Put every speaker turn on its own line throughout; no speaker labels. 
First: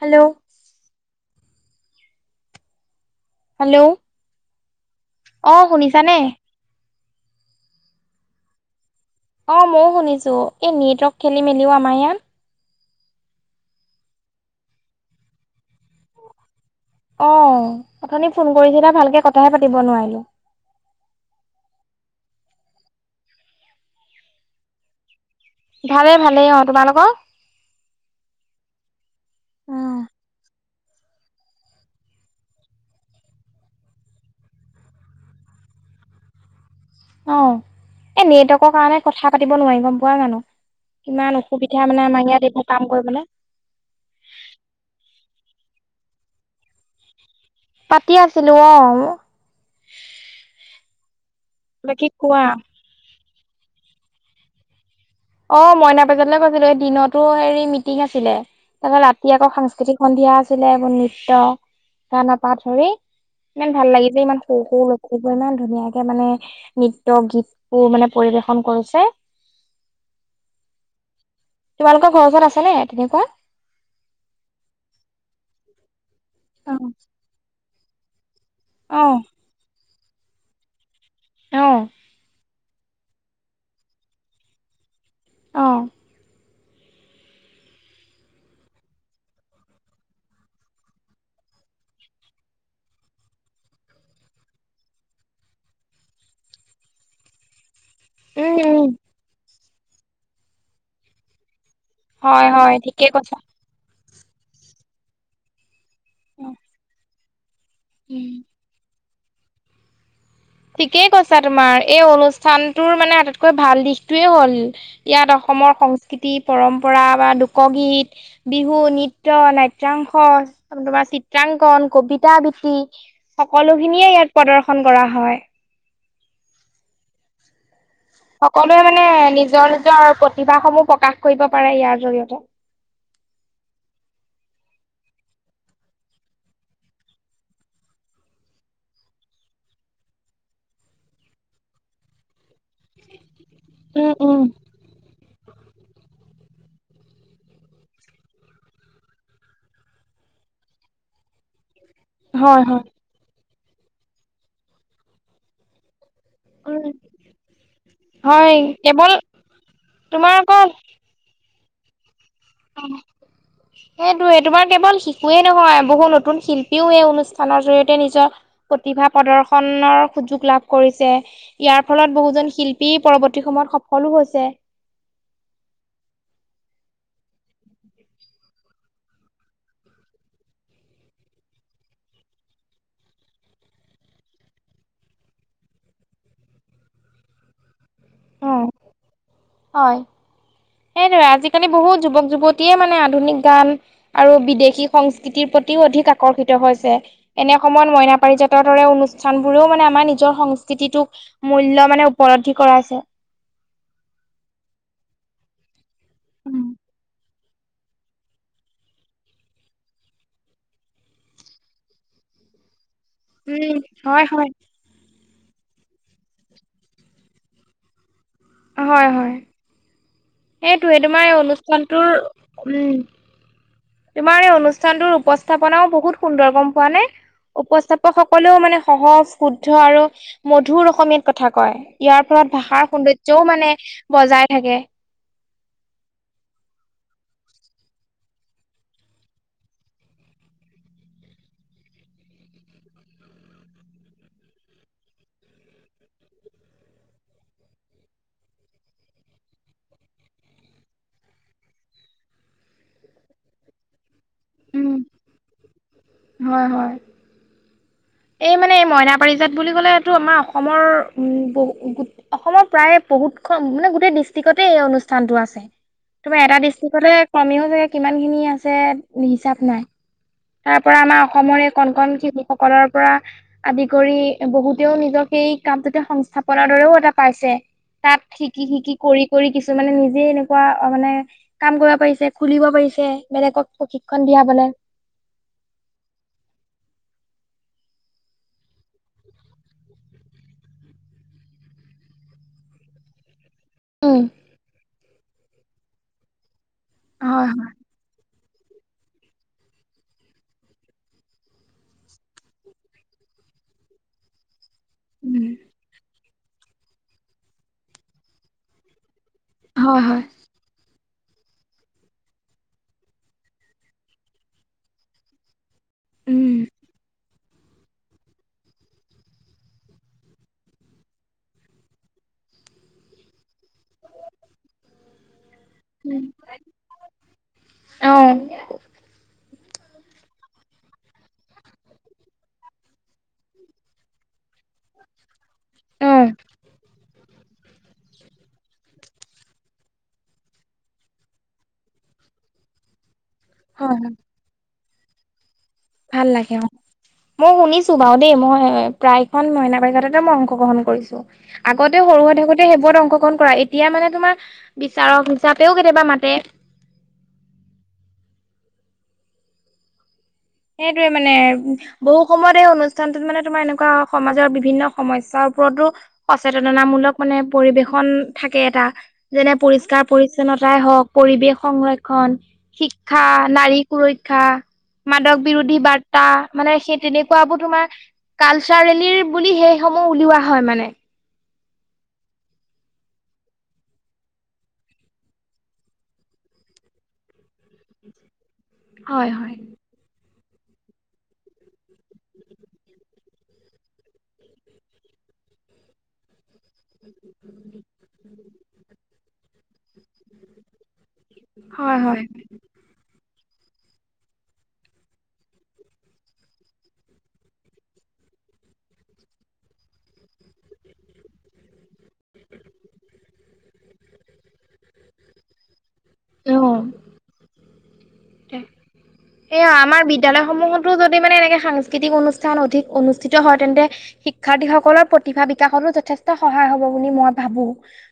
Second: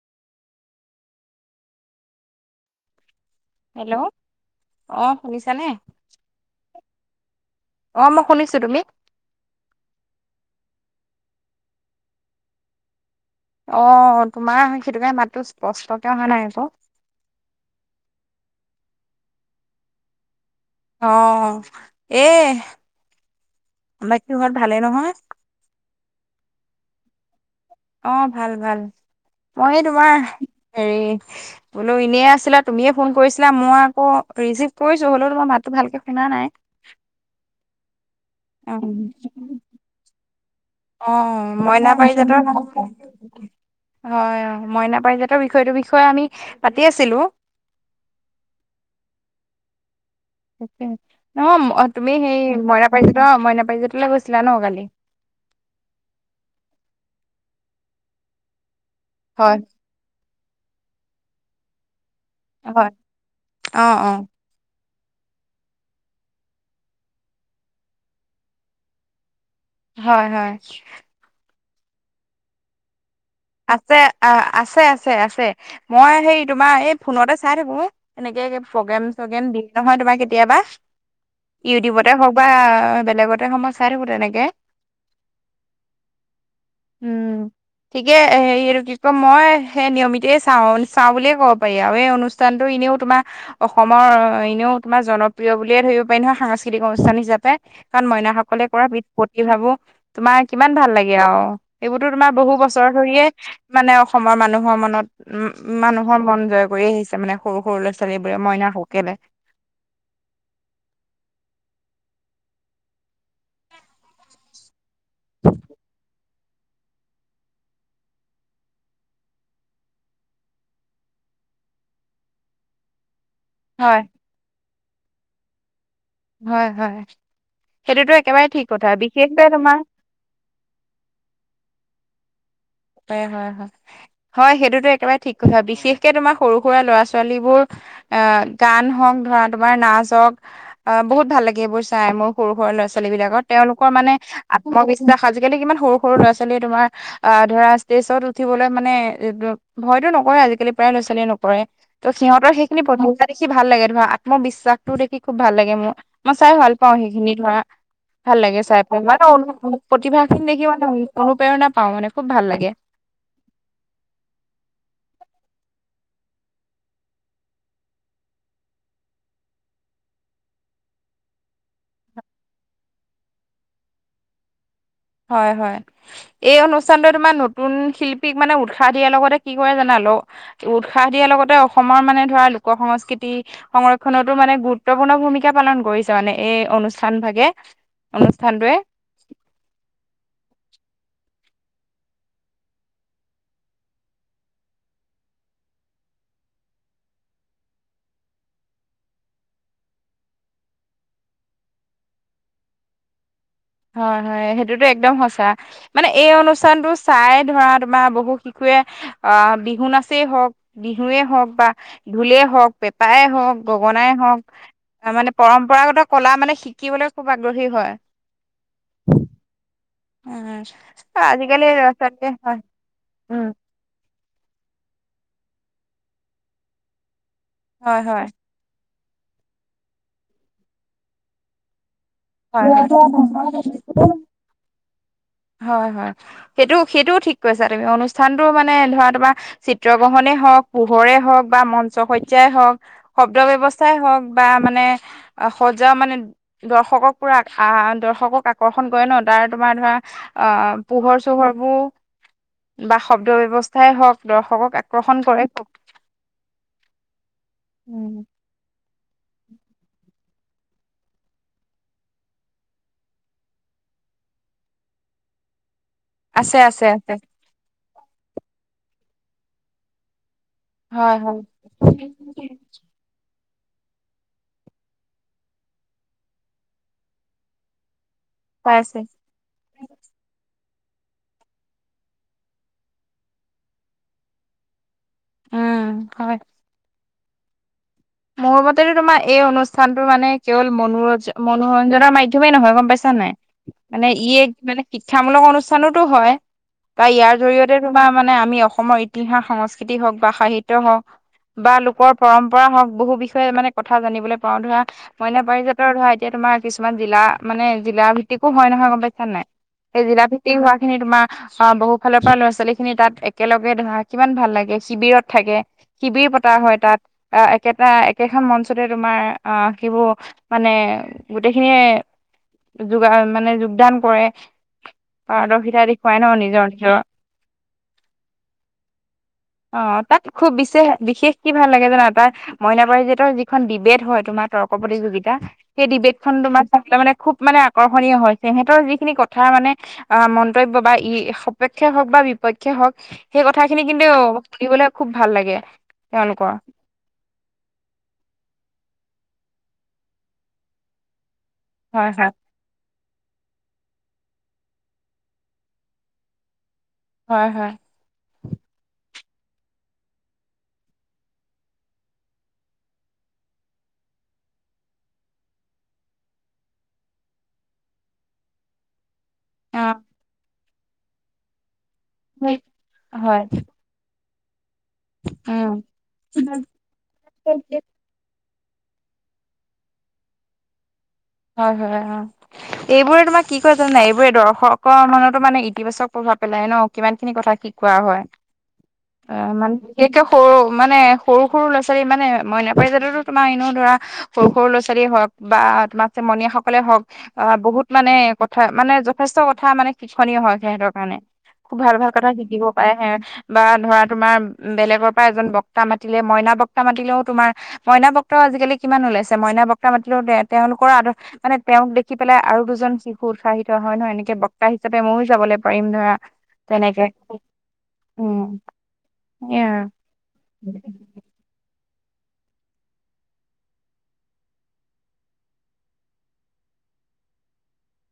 Hello.
Hello অহ।
অহ, শুনিছানে?
অহ, মই শুনিছোঁ। তুমি?
অহ, মইয়ো শুনিছোঁ। এই নেটৱৰ্ক খেলি মেলি অহ, আমাৰ ইয়াত।
অহ, তোমাৰ সেইটো কাৰণে মাতটো স্পষ্টকে অহা নাই আকৌ।
অহ, অথনি ফোন কৰিছিলা ভালকে কথাহে পাতিব নোৱাৰিলোঁ।
অহ, এ বাকী ঘৰত ভালে নহয়?
ভালে ভালেই অহ। তোমালোকৰ?
অহ, ভাল-ভাল। মই এই তোমাৰ হেৰি বোলো এনেই আছিলা, তুমিয়ে ফোন কৰিছিলা, মই আকৌ ৰিচিভ কৰিছোঁ হ'লেও তোমাৰ মাতটো ভালকে শুনা নাই।
অহ, এই নেটৱৰ্কৰ কাৰণে কথা পাতিব নোৱাৰি গম পোৱা জানোঁ।
অ
কিমান অসুবিধা
মইনা
মানে আমাৰ
পাৰিজাতৰ
ইয়াত এইবোৰ কাম কৰিবলে।
হয় অহ, মইনা পাৰিজাতৰ বিষয়টোৰ বিষয়ে আমি পাতি আছিলোঁ।
পাতি আছিলোঁ অহ।
তাকে অহ,
বাকী
তুমি সেই
কোৱা
মইনা পাৰিজাতৰ, মইনা পাৰিজতলৈ গৈছিলা ন' কালি।
অহ, মইনা পাৰিজাতলৈ গৈছিলোঁ এই দিনতো হেৰি মিটিং আছিলে তাৰপা ৰাতি আকৌ
হয়
সাংস্কৃতিক সন্ধিয়া আছিলে এইবোৰ নৃত্য গানৰপা ধৰি
হয়
ইমান
অ
ভাল
অ
লাগিছে, ইমান সৰু-সৰু ল'ৰা-ছোৱালীবিলাকে ইমান ধুনীয়াকে মানে নৃত্য, গীতবোৰ মানে পৰিবেশন কৰিছে।
হয়, হয়।
তোমালোকৰ ঘৰ ওচৰত আছেনে তেনেকুৱা?
আছে অহ, আছে-আছে-আছে। মই হেৰি তোমাৰ
অ',
এই ফোনতে চাই থাকোঁ। এনেকে
অ',
প্ৰগ্ৰেম-চগ্ৰেম দম নহয় তোমাৰ কেতিয়াবা।
অ',
ইউটিউবতে হওঁক বা বেলেগতে হওঁক মই চাই থাকোঁ তেনেকে।
অহ।
উম। গতিকে হেৰি এইটো কি কয়। মই সেই নিয়মিতেয় চাওঁ, চাওঁ বুলিয়ে ক'ব পাৰি আৰু এই অনুষ্ঠানটো এনেও তোমাৰ অসমৰ এনেও তোমাৰ জনপ্ৰিয় বুলিয়ে ধৰিব পাৰি নহয় সাংস্কৃতিক অনুষ্ঠান হিচাপে। কাৰণ
উম,
মইনাসকলে
উম,
কৰা বিত প্ৰতিভাবোৰ তোমাৰ কিমান ভাল লাগে আৰু এইবোৰতো তোমাৰ
হয়,
বহু বছৰ
হয়, ঠিকেই
ধৰিয়ে
কৈছা।
মানে অসমৰ মানুহৰ মনত উম, মানুহৰ মন
উম,
জয় কৰি আহিছে মানে সৰু-সৰু ল'ৰা-ছো ছোৱালীবোৰে মইনাসকলে।
ঠিকেই কৈছা তোমাৰ, এই অনুষ্ঠানটোৰ মানে আটাইতকৈ ভাল দিশটোৱে হ'ল। ইয়াত অসমৰ সংস্কৃ, তি পৰম্পৰা বা লোকগীত বিহু, নৃত্য, নাট্যাংশ, তোমাৰ চিত্ৰাংকন, কবিতা আবৃত্তি
হয়
সকলোখিনিয়ে ইয়াত প্ৰদৰ্শন কৰা হয়।
হয়, হয়। সেইটোতো এ
সকলোৱে মানে নিজৰ নিজৰ প্ৰতিভাস সমূহ প্ৰকাশ কৰিব পাৰে ইয়াৰ জৰিয়তে।
হয়, হয়। হয়, সেইটোতো একেবাৰে ঠিক কথা বিশেষকে তোমাৰ সৰু সুৰা ল'ৰা ছোৱালীবোৰ অ, গান হওঁক ধৰা তোমাৰ নাচ হওক অ, বহুত ভাল লাগে এইবোৰ চাই মোক সৰু সুৰা লৰা ছোৱালী বিলাকৰ তেওঁলোকৰ
উম
মানে
উম
মই বিশ্বাস আজিকালি কিমান সৰু সৰু ল'ৰা ছোৱালী তোমাৰ, আহ ধৰা ষ্টেজত উঠিবলৈ মানে ভয়তো নকৰে আজিকালি প্ৰায় ল'ৰা ছোৱালীয়ে নকৰে। ত' সিহঁতৰ
হয়
সেইখিন
হয়।
[unintelligible] দেখি ভাল লাগে ধৰা আত্মবিশ্বাস টো দেখি খুব ভাল লাগে মোৰ। মই চাই ভাল
উম
পাওঁ সেইখিনি ধৰা ভাল
হয়
লাগে চাই
কেৱল
[unintelligible] প্ৰতিভা
তোমাৰ
খিনি
আকৌ
দেখিব মানে [unintelligible] প্ৰেৰণা পাওঁ মানে খুব ভাল লাগে।
[unintelligible] সেইটোৱে তোমাৰ কেৱল শিশুৱেই নহয় বহু নতুন শিল্পীও এই অনুষ্ঠানৰ জৰিয়তে নিজৰ প্ৰতিভা প্ৰদৰ্শনৰ সুযোগ লাভ কৰিছে। ইয়াৰ ফলত বহুজন শিল্পী পৰৱৰ্তী সময়ত সফলোঁ হৈছে।
হয়, হয়। এই অনুষ্ঠানটো তোমাৰ নতুন শিল্পীক মানে উৎসাহ দিয়াৰ লগতে কি কৰে জানা, [unintelligible] উৎসাহ দিয়াৰ লগতে অসমৰ মানে ধৰা লোক সংস্কৃতি, সংৰক্ষনতো মানে গুৰুত্বপূৰ্ণ ভূমিকা পালন কৰিছে মানে, এই অনুষ্ঠান ভাগে। অনুষ্ঠানটোৱে।
হয়। সেইটোৱে আজিকালি বহুত যুৱক যুৱতীয়ে মানে আধুনিক গান আৰু বিদেশী সংস্কৃতিৰ প্ৰতিও অধিক আকৰ্ষিত হৈছে। এনে সময়ত মইনা পাৰিজাতৰ দৰে অনুষ্ঠানবোৰেও মানে আমাৰ নিজৰ সংস্কৃতিটোক মূল্য মানে উপলব্ধি কৰাইছে।
হয়, হয়, সেইটোতো একদম সঁচা, মানে এই
উম,
অনুষ্ঠানতটো চাই ধৰা তোমাৰ বহুত শিশুৱে আহ, বিহু নাচেই হওক বিহুৱেই হওক বা ঢোলে হওক, পেঁপাই হওক, গগনাই
হয়,
হওক,
হয়,
তাৰমানে পৰম্পৰাগত কলা মানে শিকিবলৈ খুব আগ্ৰহী হয়।
হয়, হয়।
উম
সেইটোৱে, তোমাৰ এই
আজিকালি ল'ৰা
অনুষ্ঠানটোৰ,
ছোৱালীয়ে হয়
উম,
উম
তোমাৰ এই অনুষ্ঠানটোৰ উপস্থাপনাও বহুত সুন্দৰ, গম পোৱা নে?
হয় হয়
উপস্থাপকসকলেও মানে সহজ, শুদ্ধ আৰু মধুৰ অসমীয়াত কথা কয়, ইয়াৰ ফলত
হয়
ভাষাৰ
হয়
সৌন্দৰ্য্যও মানে বজাই থাকে।
হয়, হয়, সেইটো-সেইটোও ঠিক কৈছা তুমি অনুষ্ঠানতটো মানে ধৰা তোমাৰ চিত্ৰ গ্ৰহনে হওক, পোহৰে হওক বা মঞ্চ শজাই হওক শব্দ ব্যৱস্থাই হওক বা মানে সজাও মানে দৰ্শকক পুৰা আহ দৰ্শকক আকৰ্ষণ কৰে ন তাৰ তোমাৰ ধৰা আহ, পোহৰ চোহৰবোৰ বা শব্দ ব্যৱস্থাই হওক, দৰ্শকক
উম।
আকৰ্ষণ কৰে খুব।
হয় হয়
উম,
এই মানে এই মইনা পাৰিজাত বুলি ক'লে এইটো আমাৰ অসমৰ উম, বহু অসমৰ প্ৰায় বহুতখন মানে গোটেই ডিষ্ট্ৰিক্টতে এই অনুষ্ঠানটো আছে। তোমাৰ এটা
আছে আছে
ডিষ্ট্ৰিক্টতে
আছে
কমেও চাগৈ কিমানখিনি আছে হিচাপ নাই। তাৰ পৰা
হয়
আমাৰ
হয়
অসমৰে এই কণ-কণ শিশু সকলৰ পৰা আদি কৰি বহুতেও নিজক এই কামটোতে সংস্থাপনৰ দৰেও এটা পাইছে। তাত শিকি, শিকি
পাইছে
কৰি, কৰি কিছুমানে নিজে এনেকুৱা মানে কাম কৰিব পাৰিছে, খুলিব পাৰিছে, বেলেগক প্ৰশিক্ষন দিয়া বলে।
উম, হয়। মোৰ মতেতো তোমাৰ এই অনুষ্ঠানটো মানে কেৱল মনোৰ-মনোৰঞ্জনৰ মাধ্যমেই নহয় গম পাইছা নাই? মানে
উম
ই এক মানে শিক্ষামূলক অনুষ্ঠানোতো হয়, [unintelligible] ইয়াৰ
হয় হয়
জৰিয়তে তোমাৰ মানে আমি অসমৰ ইতিহাস সংস্কৃতি হওঁক বা সাহিত্য হওক, বা লোকৰ পৰম্পৰা হওক বহু বিষয়ে মানে কথা জানিবলৈ পাও ধৰা, মইনা
উম
পাৰিজাত ধৰা এতিয়া তোমাৰ কিছুমান জিলা মানে জিলা ভিত্তিকো হয় নহয় গম পাইছা নাই?
হয়
সেই
হয়
জিলা ভি তি হোৱাখিনি তোমাৰ অ' বহু ফালৰপৰা ল'ৰা ছোৱালীখিনি তাত একেলগে ধৰা, কিমান ভাল লাগে শিবিৰত থাকে। শিবিৰ
উম
পতা হয় তাত, আ একেটা একেখন মঞ্চতে তোমাৰ আ, কিবোৰ মানে গোটেইখিনিয়ে যোগা মানে যোগদান কৰে। পাৰদৰ্শিতা দেখুৱাই ন' নিজৰ নিজৰ?
অ
অ' তাত খুব বিশেষ বিশেষ কি ভাল লাগে জানা তাৰ মইনা পাৰজিতৰ যিখন ডিবেড হয় তোমাৰ তৰ্ক প্ৰতিযোগিতা সেই
অ
ডিবেটখন তোমাৰ চাবে মানে খুব মানে আকৰ্ষণীয় হৈছে, সিহঁতৰ যিখিনি কথা মানে আ, মন্তব্য বা ই সপেক্ষে হওক বা বিপক্ষে হওক সেই কথাখিনি
হয়
কিন্তু
হয়
সি বুলে খুব ভাল লাগে।
ভাল লাগে
তেওঁলোকৰ
অ'। মই শুনিছোঁ বাৰু দেই, মই প্ৰায়খন মইনা বাৰিঘাটতে মই অংশগ্ৰহণ কৰিছোঁ। আগতে
হয়
সৰু
হয়
হৈ থাকোঁতে সেইবোৰত অংশগ্ৰহণ কৰা, এতিয়া মানে তোমাৰ বিচাৰক হিচাপেও কেতিয়াবা মাতে।
হয় হয়।
সেইটোৱে মানে বহু সময়ত এই অনুষ্ঠানটোত মানে তোমাৰ এনেকুৱা সমাজৰ বিভিন্ন সমস্যাৰ ওপৰতো সচেতনামূলক মানে পৰিবেশন থাকে এটা। যেনে
অ
পৰিষ্কাৰ পৰিচ্ছন্নতাই হওক, পৰিৱেশ সংৰক্ষণ,
হয়
শিক্ষা, নাৰী সুৰক্ষা, মাদক বিৰোধী
উম
বাৰ্তা মানে সেই তেনেকুৱাবোৰ তোমাৰ কালচাৰেলিৰ বুলি সেইসমূহ উলিওৱা হয় মানে।
হয় হয়, অ'। এইবোৰে তোমাৰ কি কয় জানা এইবোৰে দৰ্শকৰ মনতো মানে ইতিবাচক প্ৰভাৱ পেলাই ন' কিমান খিনি কথা শি শিকোৱা হয়,
হয়
আ,
হয়
মান বিশেষকে সৰু মানে সৰু সৰু ল'ৰাৱালী মানে মইনাপাৰী জাদৰতো তোমাৰ এনেও ধৰা সৰু সৰু ল'ৰা ছোৱালীয়ে হওক বা তোমাৰ সমনীয়াসকলে হওক আ, বহুত মানে কথা মানে য যথেষ্ট কথা মানে শিক্ষণীয় হয় সিহঁতৰ কাৰণে, খুব ভাল
হয়
ভাল কথা
হয়
শিকিব পাৰে বা ধৰা তোমাৰ বেলেগৰপৰা এজন বক্তা মাতিলে, মইনা বক্তা মাতিলেও তোমাৰ মইনা বক্তা আজিকালি কিমান ওলাইছে, মইনা বক্তা মাতিলেও তেওঁলোক কৰা মানে, তেওঁক দেখি পেলাই আৰু দুজন শিশু উৎসাহী হয় ন' এনেকে বক্তা হিচাপে ময়ো যাবলৈ পাৰিম ধৰা তেনেকে। উম সেয়াই
সেইয়া
আৰু
আমাৰ বিদ্যালয় সমূহতো যদি মানে এনেকে সাংস্কৃতিক অনুষ্ঠান অধিক অনুষ্ঠিত হয় তেন্তে শিক্ষাৰ্থীসকলৰ প্ৰতিভা বিকাশতো যথেষ্ট সহায় হ'ব বুলি মই ভাবোঁ।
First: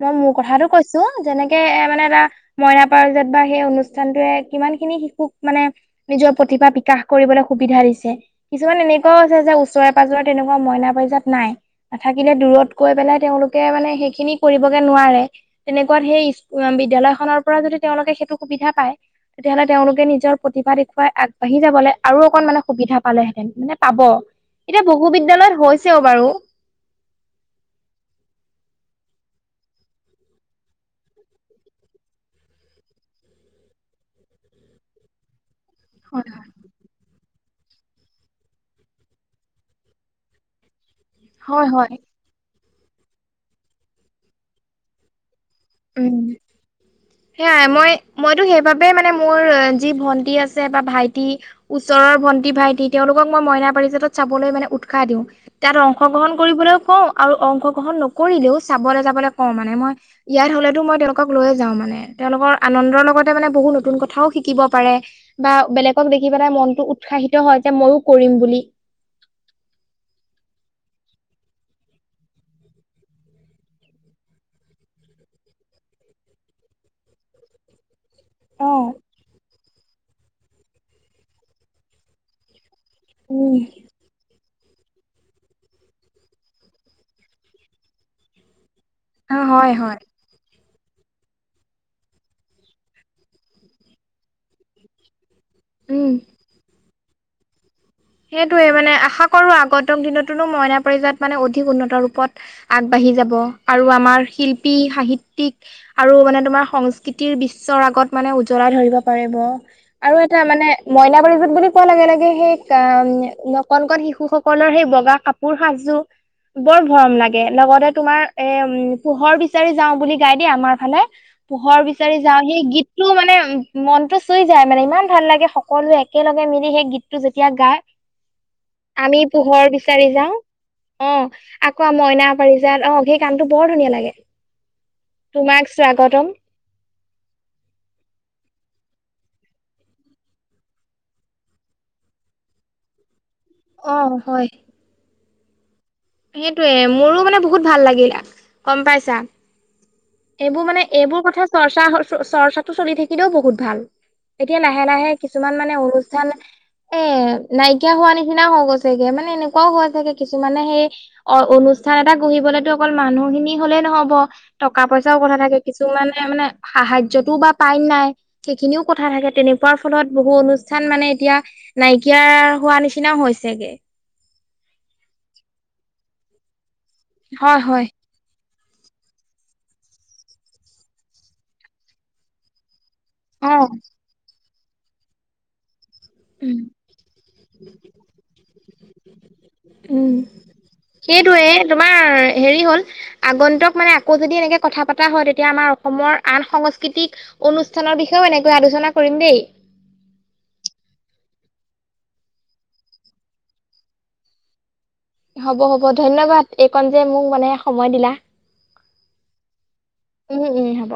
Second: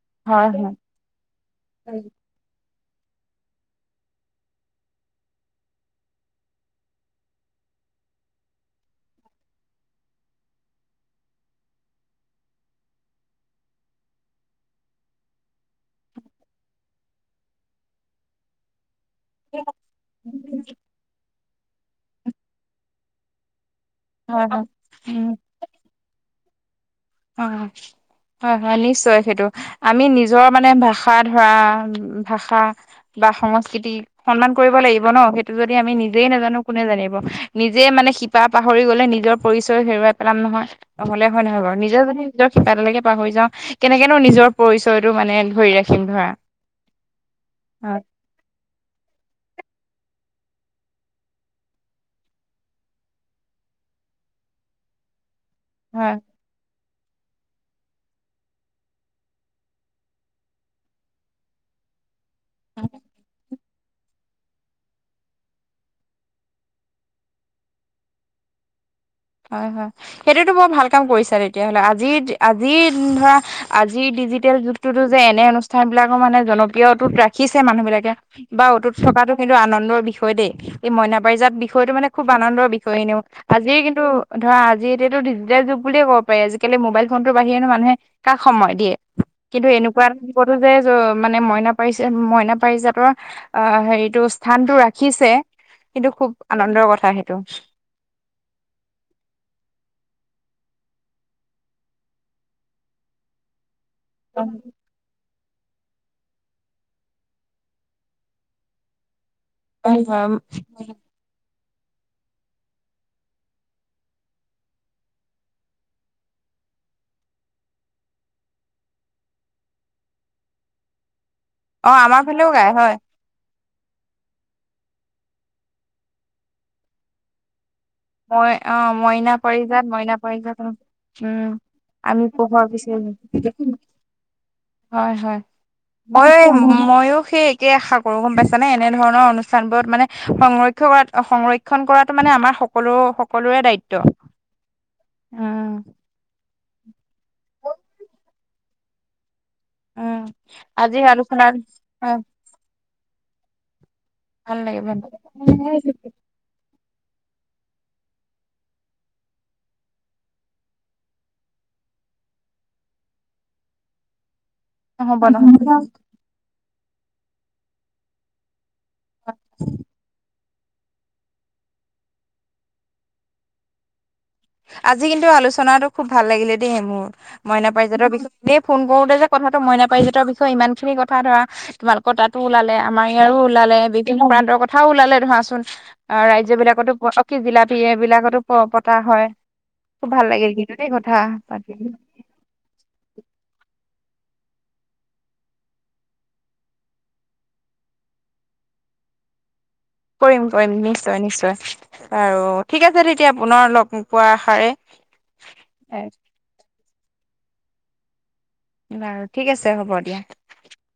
মই মোৰ
হয়
কথাটো
হয়
কৈছোঁ যেনেকে এ, মানে এটা মইনা পাৰজাত বা সেই অনুষ্ঠানটে কিমান খিনি শিশুক মানে নিজৰ প্ৰতিভা বিকাশ কৰিবলৈ সুবিধা দিছে। কিছুমান এনেকুৱাও আছে যে ওচৰে পাজৰে তেনেকুৱা মইনা পাৰজাত নাই। নাথাকিলে দূৰত গৈ পেলাই তেওঁলোকে মানে সেইখিনি কৰিবগে নোৱাৰে। তেনেকুৱাত সেই বিদ্যালয়খনৰপৰা যদি তেওঁলোকে সেইটো সুবিধা পায় তেতিয়াহ'লে তেওঁলোকে নিজৰ প্ৰতিভা দেখুৱাই আগবাঢ়ি যাবলৈ আৰু অকণ মানে সুবিধা পালেহেঁতেন মানে পাব,
হয় হয়
এতিয়া বহু
উম
বিদ্যয়ালয়ত হৈছেও বাৰু।
অ'। হয় হয়, নিশ্চয় সেইটো, আমি নিজৰ মানে ভাষা ধৰা ভাষা বা সংস্কৃতি সন্মান কৰিব লাগিব ন' সেইটো যদি আমি নিজেই নাজানো কোনে জানিব, নিজেই মানে শিপা পাহৰি গ'লে নিজৰ পৰিচয় হেৰুৱাই পেলাম নহয়। নহ'লে হয় নহয় বাৰু? নিজে যদি নিজৰ শিপাডালকে পাহৰি যাওঁ কেনেকেনো নিজৰ পৰিচয়টো মানে ধৰি ৰাখি
উম, সেয়াই মই
হয়
মইতো সেইবাবেই মানে মোৰ যি ভন্টি আছে বা ভাইটি ওচৰৰ ভণ্টি, ভাইটি তেওঁলোকক মই মইনা পাৰিজাতত চাবলৈ মানে উৎসাহ দিওঁ। তাত
হয়
অংশগ্ৰহণ কৰিবলৈও কওঁ, আৰু অংশগ্ৰহণ নকৰিলেও চাবলৈ যাবলৈ কওঁ মানে, মই ইয়াত হ'লেতো মই তেওঁলোকক লৈয় যাওঁানে, তেওঁলোকৰ আনন্দৰ লগতে মানে বহুত নতুন কথাও শিক শিকিব পাৰে, বা বেলেগক দেখি পেলাই মনতটো উৎসাহিত হয় যে মইো কৰিম বুলি।
হয় হয়, সেইটোতো বৰ ভাল কাম কৰিছা তেতিয়াহ'লে, আজি আজি ধৰা আজিৰ ডিজিটেল যুগটোতো যে এনে অনুষ্ঠান বিলাকো মানে জনপ্ৰিয়তত ৰাখিছে মানুহ বিলাকে বা
অ
অতুত থকাটো কিন্তু আনন্দৰ বিষয় দেই, এই মইনা বাৰিজাত বিষয়টো মানে খুব আনন্দৰ বিয় হয় এনেও
উম।
আজি কিন্তু ত ধৰা আজি এতিয়াতো দিজিটেল যুগু বুলিয়েই কব পাৰি, আজিকালি মোবাইল ফোনটোৰ বাহিৰেনো মানুহে কাক সময় দিয়ে,
অ
কিন্তু
হয় হয়
এনেকুৱা এটা তো যে মানে মইনা পাৰিছে, মইনা পাৰিজাতৰ আহ, হেৰিটো স্থানতটো ৰাখিছে, কিন্তু
উম।
খুব আনন্দৰ কথা সেইটো।
সেইটোৱে মানে আশা কৰোঁ, আগতক দিনতনো মইনা পাৰিজাত মানে অধিক উন্নত ৰূপত আগবাঢ়ি যাব, আৰু আমাৰ শিল্পী সাহিত্যয়িক আৰু মানে তোমাৰ সংস্কৃতিৰ বিশ্বৰ আগত মানে উজ্বলাই ধৰিব পাৰিব।
হয়
আৰু
হয়
এটা মানে মইনা পাৰিজাত বুলি বুলি কোৱা লগে লগে সেই ক নকলন কন শিশু সকলৰ সেই বগা কাপোৰ সাজো বৰ মৰম লাগে লগতে তোমাৰ এ, উ পোহৰ বিচাৰি যাওঁ বুলি গাই দিয়ে আমাৰ ফালে। পোহৰ
অ
বিচাৰি
আমাৰ
যাওঁ
ফালেও
সেই
গাই হয়
গীতটো মানে মনতটো চুই যায় মানে, ইমান ভাল লাগে সকলোৱে একেলগে মিলি সেই গীতটো যেতিয়া গায়।
মই অ' মইনা পৰিজাত, মইনা
যাওঁ
পৰিজাত অ' উম,
আকৌ মইনা
আমি পোহৰ
পাৰিজাত অ সেই গানটো বৰ
বিচাৰিম [unintelligible]
ধুনীয়া লাগে
হয় হয়,
তোমাক স্বাগতম
মই মইো সেই ে আশা কৰো গম পাইছানে, এনেধৰণৰ অনুষ্ঠান বোৰত মানে, সংৰক্ষ কৰা সংৰক্ষন কৰাতো মানে আমাৰ সকলো, সকলোৰে
অ
দায়িত্ব।
হয়।
উম।
সেইটোৱে মোৰো মানে বহুত ভাল লাগিলে, গম পাইছা। এইবোৰ, মানে
আজিৰ
এইবোৰ কথা
আলোচনাত
চৰ্চা চৰ্চাটো চলি থাকিলেও বহুত ভাল।
ভাল
এতিয়া
লাগিব
লাহে লাহে কিছুমান মানে অনুষ্ঠান এ নাইকিয়া হোৱা নিচিনা হৈ গৈছেগে, মানে এনেকুৱাও হৈ চগে কিছুমানে, সেই অ' অনুষ্ঠান এটা গহিবলেতো অকল মানুহ খিনি হলেই নহব। টকা পইচাও
হ'ব
কথা থাকে,
নহ'ব
কিছুমানে মানে সাহা্যতটোও বা পাই নাই। সেইখিনিও কথা থাকে তেনেকুৱাৰ ফলত বহু অনুষ্ঠ চান মানে, এতিয়া নাইকিয়া হোৱা নিচিনাও হৈছেগে।
আজি কিন্তু আলোচনাটো খুব ভাল লাগিলে দেই মোৰ,
হয়
মইনা
হয়
পাৰিজাতৰ বিষ দেই ফোন কৰোতে যে কথাটো মইনা পাৰিজাতৰ বিষয়ে ইমান খিনি কথা ধৰা তোমালোকৰ তাতো ওলালে আমাৰ ইয়াৰো
অ
ওলালে, বিভিন্ন প্ৰান্তৰ কথাও ওলালে ধৰাচোন। অ'
উম
ৰাজ্য বিলাকতো প কি জিলা এই বিলাকতো পতা হয়। খুব
উম,
ভাল লাগিল কিন্তু দেই কথা
সেইটয়ে
পাতি।
তোমাৰ হেৰি হ'ল। আগন্তুক মানে আকৌ যদি এনেকৈ কথা পতা হয়, তেতিয়া আমাৰ অসমৰ আন সংস্কৃতিক অনুষ্ঠানৰ বিষয়েও এনেকৈ আলোচনা কৰিম দেই।
কৰিম কৰিম, নিশ্চয় নিশ্চয়। আৰু ঠিক আছে তেতিয়া পুনৰ লগ পোৱা আশাৰে
হ'ব হ'ব, ধন্যবাদ, এইকণ যে মোক মানে সময় দিলা।
বাৰু ঠিক আছে হ'ব দিয়া।
উম উম, হ'ব।